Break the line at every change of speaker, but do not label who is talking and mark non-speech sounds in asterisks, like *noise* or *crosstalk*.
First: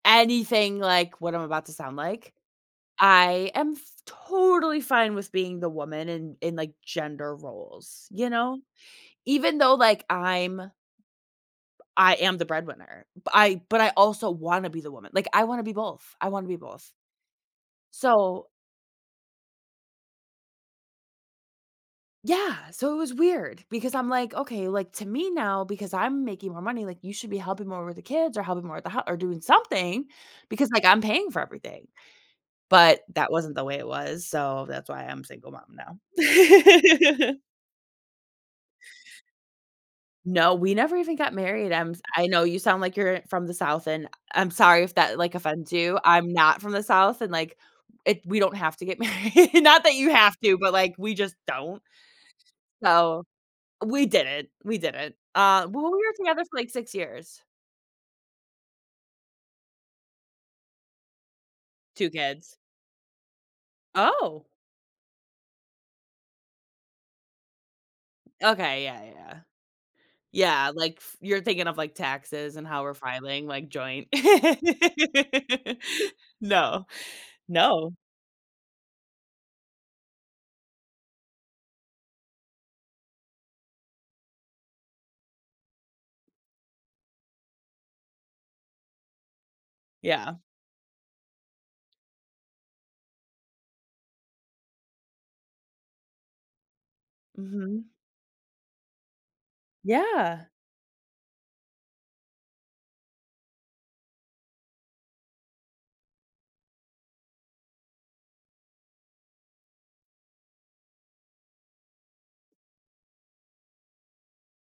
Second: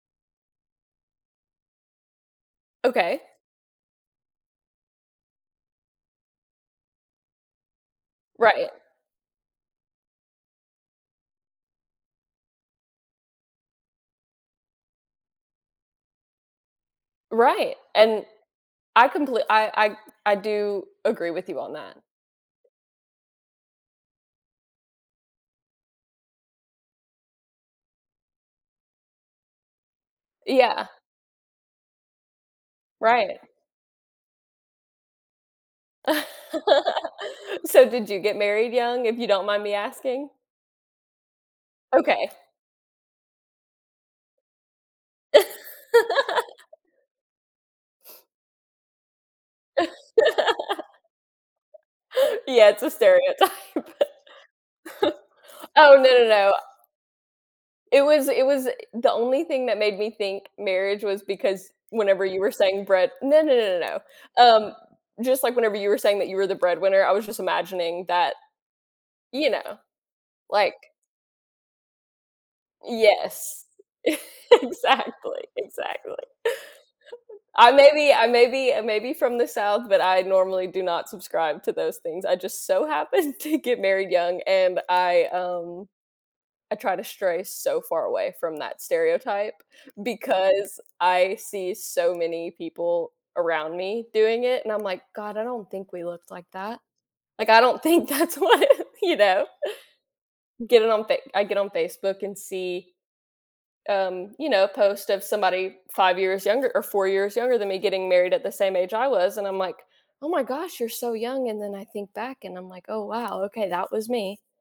Anything like what I'm about to sound like.
Okay.
I am f totally fine with being the woman in in, like, gender roles, you know?
Right.
Even though, like, I'm I am the breadwinner, I but, I also wanna be the woman, like, I wanna be both, I wanna be both.
Right, and
So
I comple I I I do agree with you on that.
Yeah, so it was weird because I'm, like, "Okay" like, to me, now because I'm making more money, like, "you should be helping more with the kids or helping more with the hou or doing something, because, like,
Yeah.
I'm paying for everything." But, that
Right.
wasn't the way it was, so that's why I'm a single mom now.
*laughs*
*laughs*
So, did you get married young? If you don't mind me asking?
No, we never even got married, I'm I
Okay.
know you sound like you're from the South, and I I'm sorry if that, like, offends you, I'm not from
*laughs*
the South and, like, it we don't have to get married, not that you have to, but like
*laughs*
we just don't.
Yeah, it's a
So,
stereotype.
we
*chuckles*
didn't, we didn't, uh, well,
Oh,
we
no,
were
no,
together
no
for, like, 6 years.
it was it was the only thing that made me think marriage was because
2
whenever you were
kids.
saying bread no, no, no, no, no,
Oh!
um, just, like, whenever you were saying that you were the breadwinner, I was just imagining that,
Okay, yeah, yeah.
you know,
Yeah,
like
like, f you're thinking of like taxes and how we're filing,
Yes,
like, joint. *laughs*
exactly, exactly.
No.
I may
No.
be I may be I may be from the South, but I normally do not subscribe to those things, I just so happened to get married young and I, um I try to stray so far away from that stereotype
Yeah.
because I see so many people around me doing it, and I'm like, "God, I don't think we looked like that." Like, I don't
Mhm.
think that's what you know?
Yeah.
Get it on Fa I get on Facebook and see, um, you know, post of somebody 5 years younger or 4 years younger than me getting married at the same age I was, and I'm like, "Oh my gosh, you're so young," and then I think back and I'm like, "Oh wow, okay, that was me."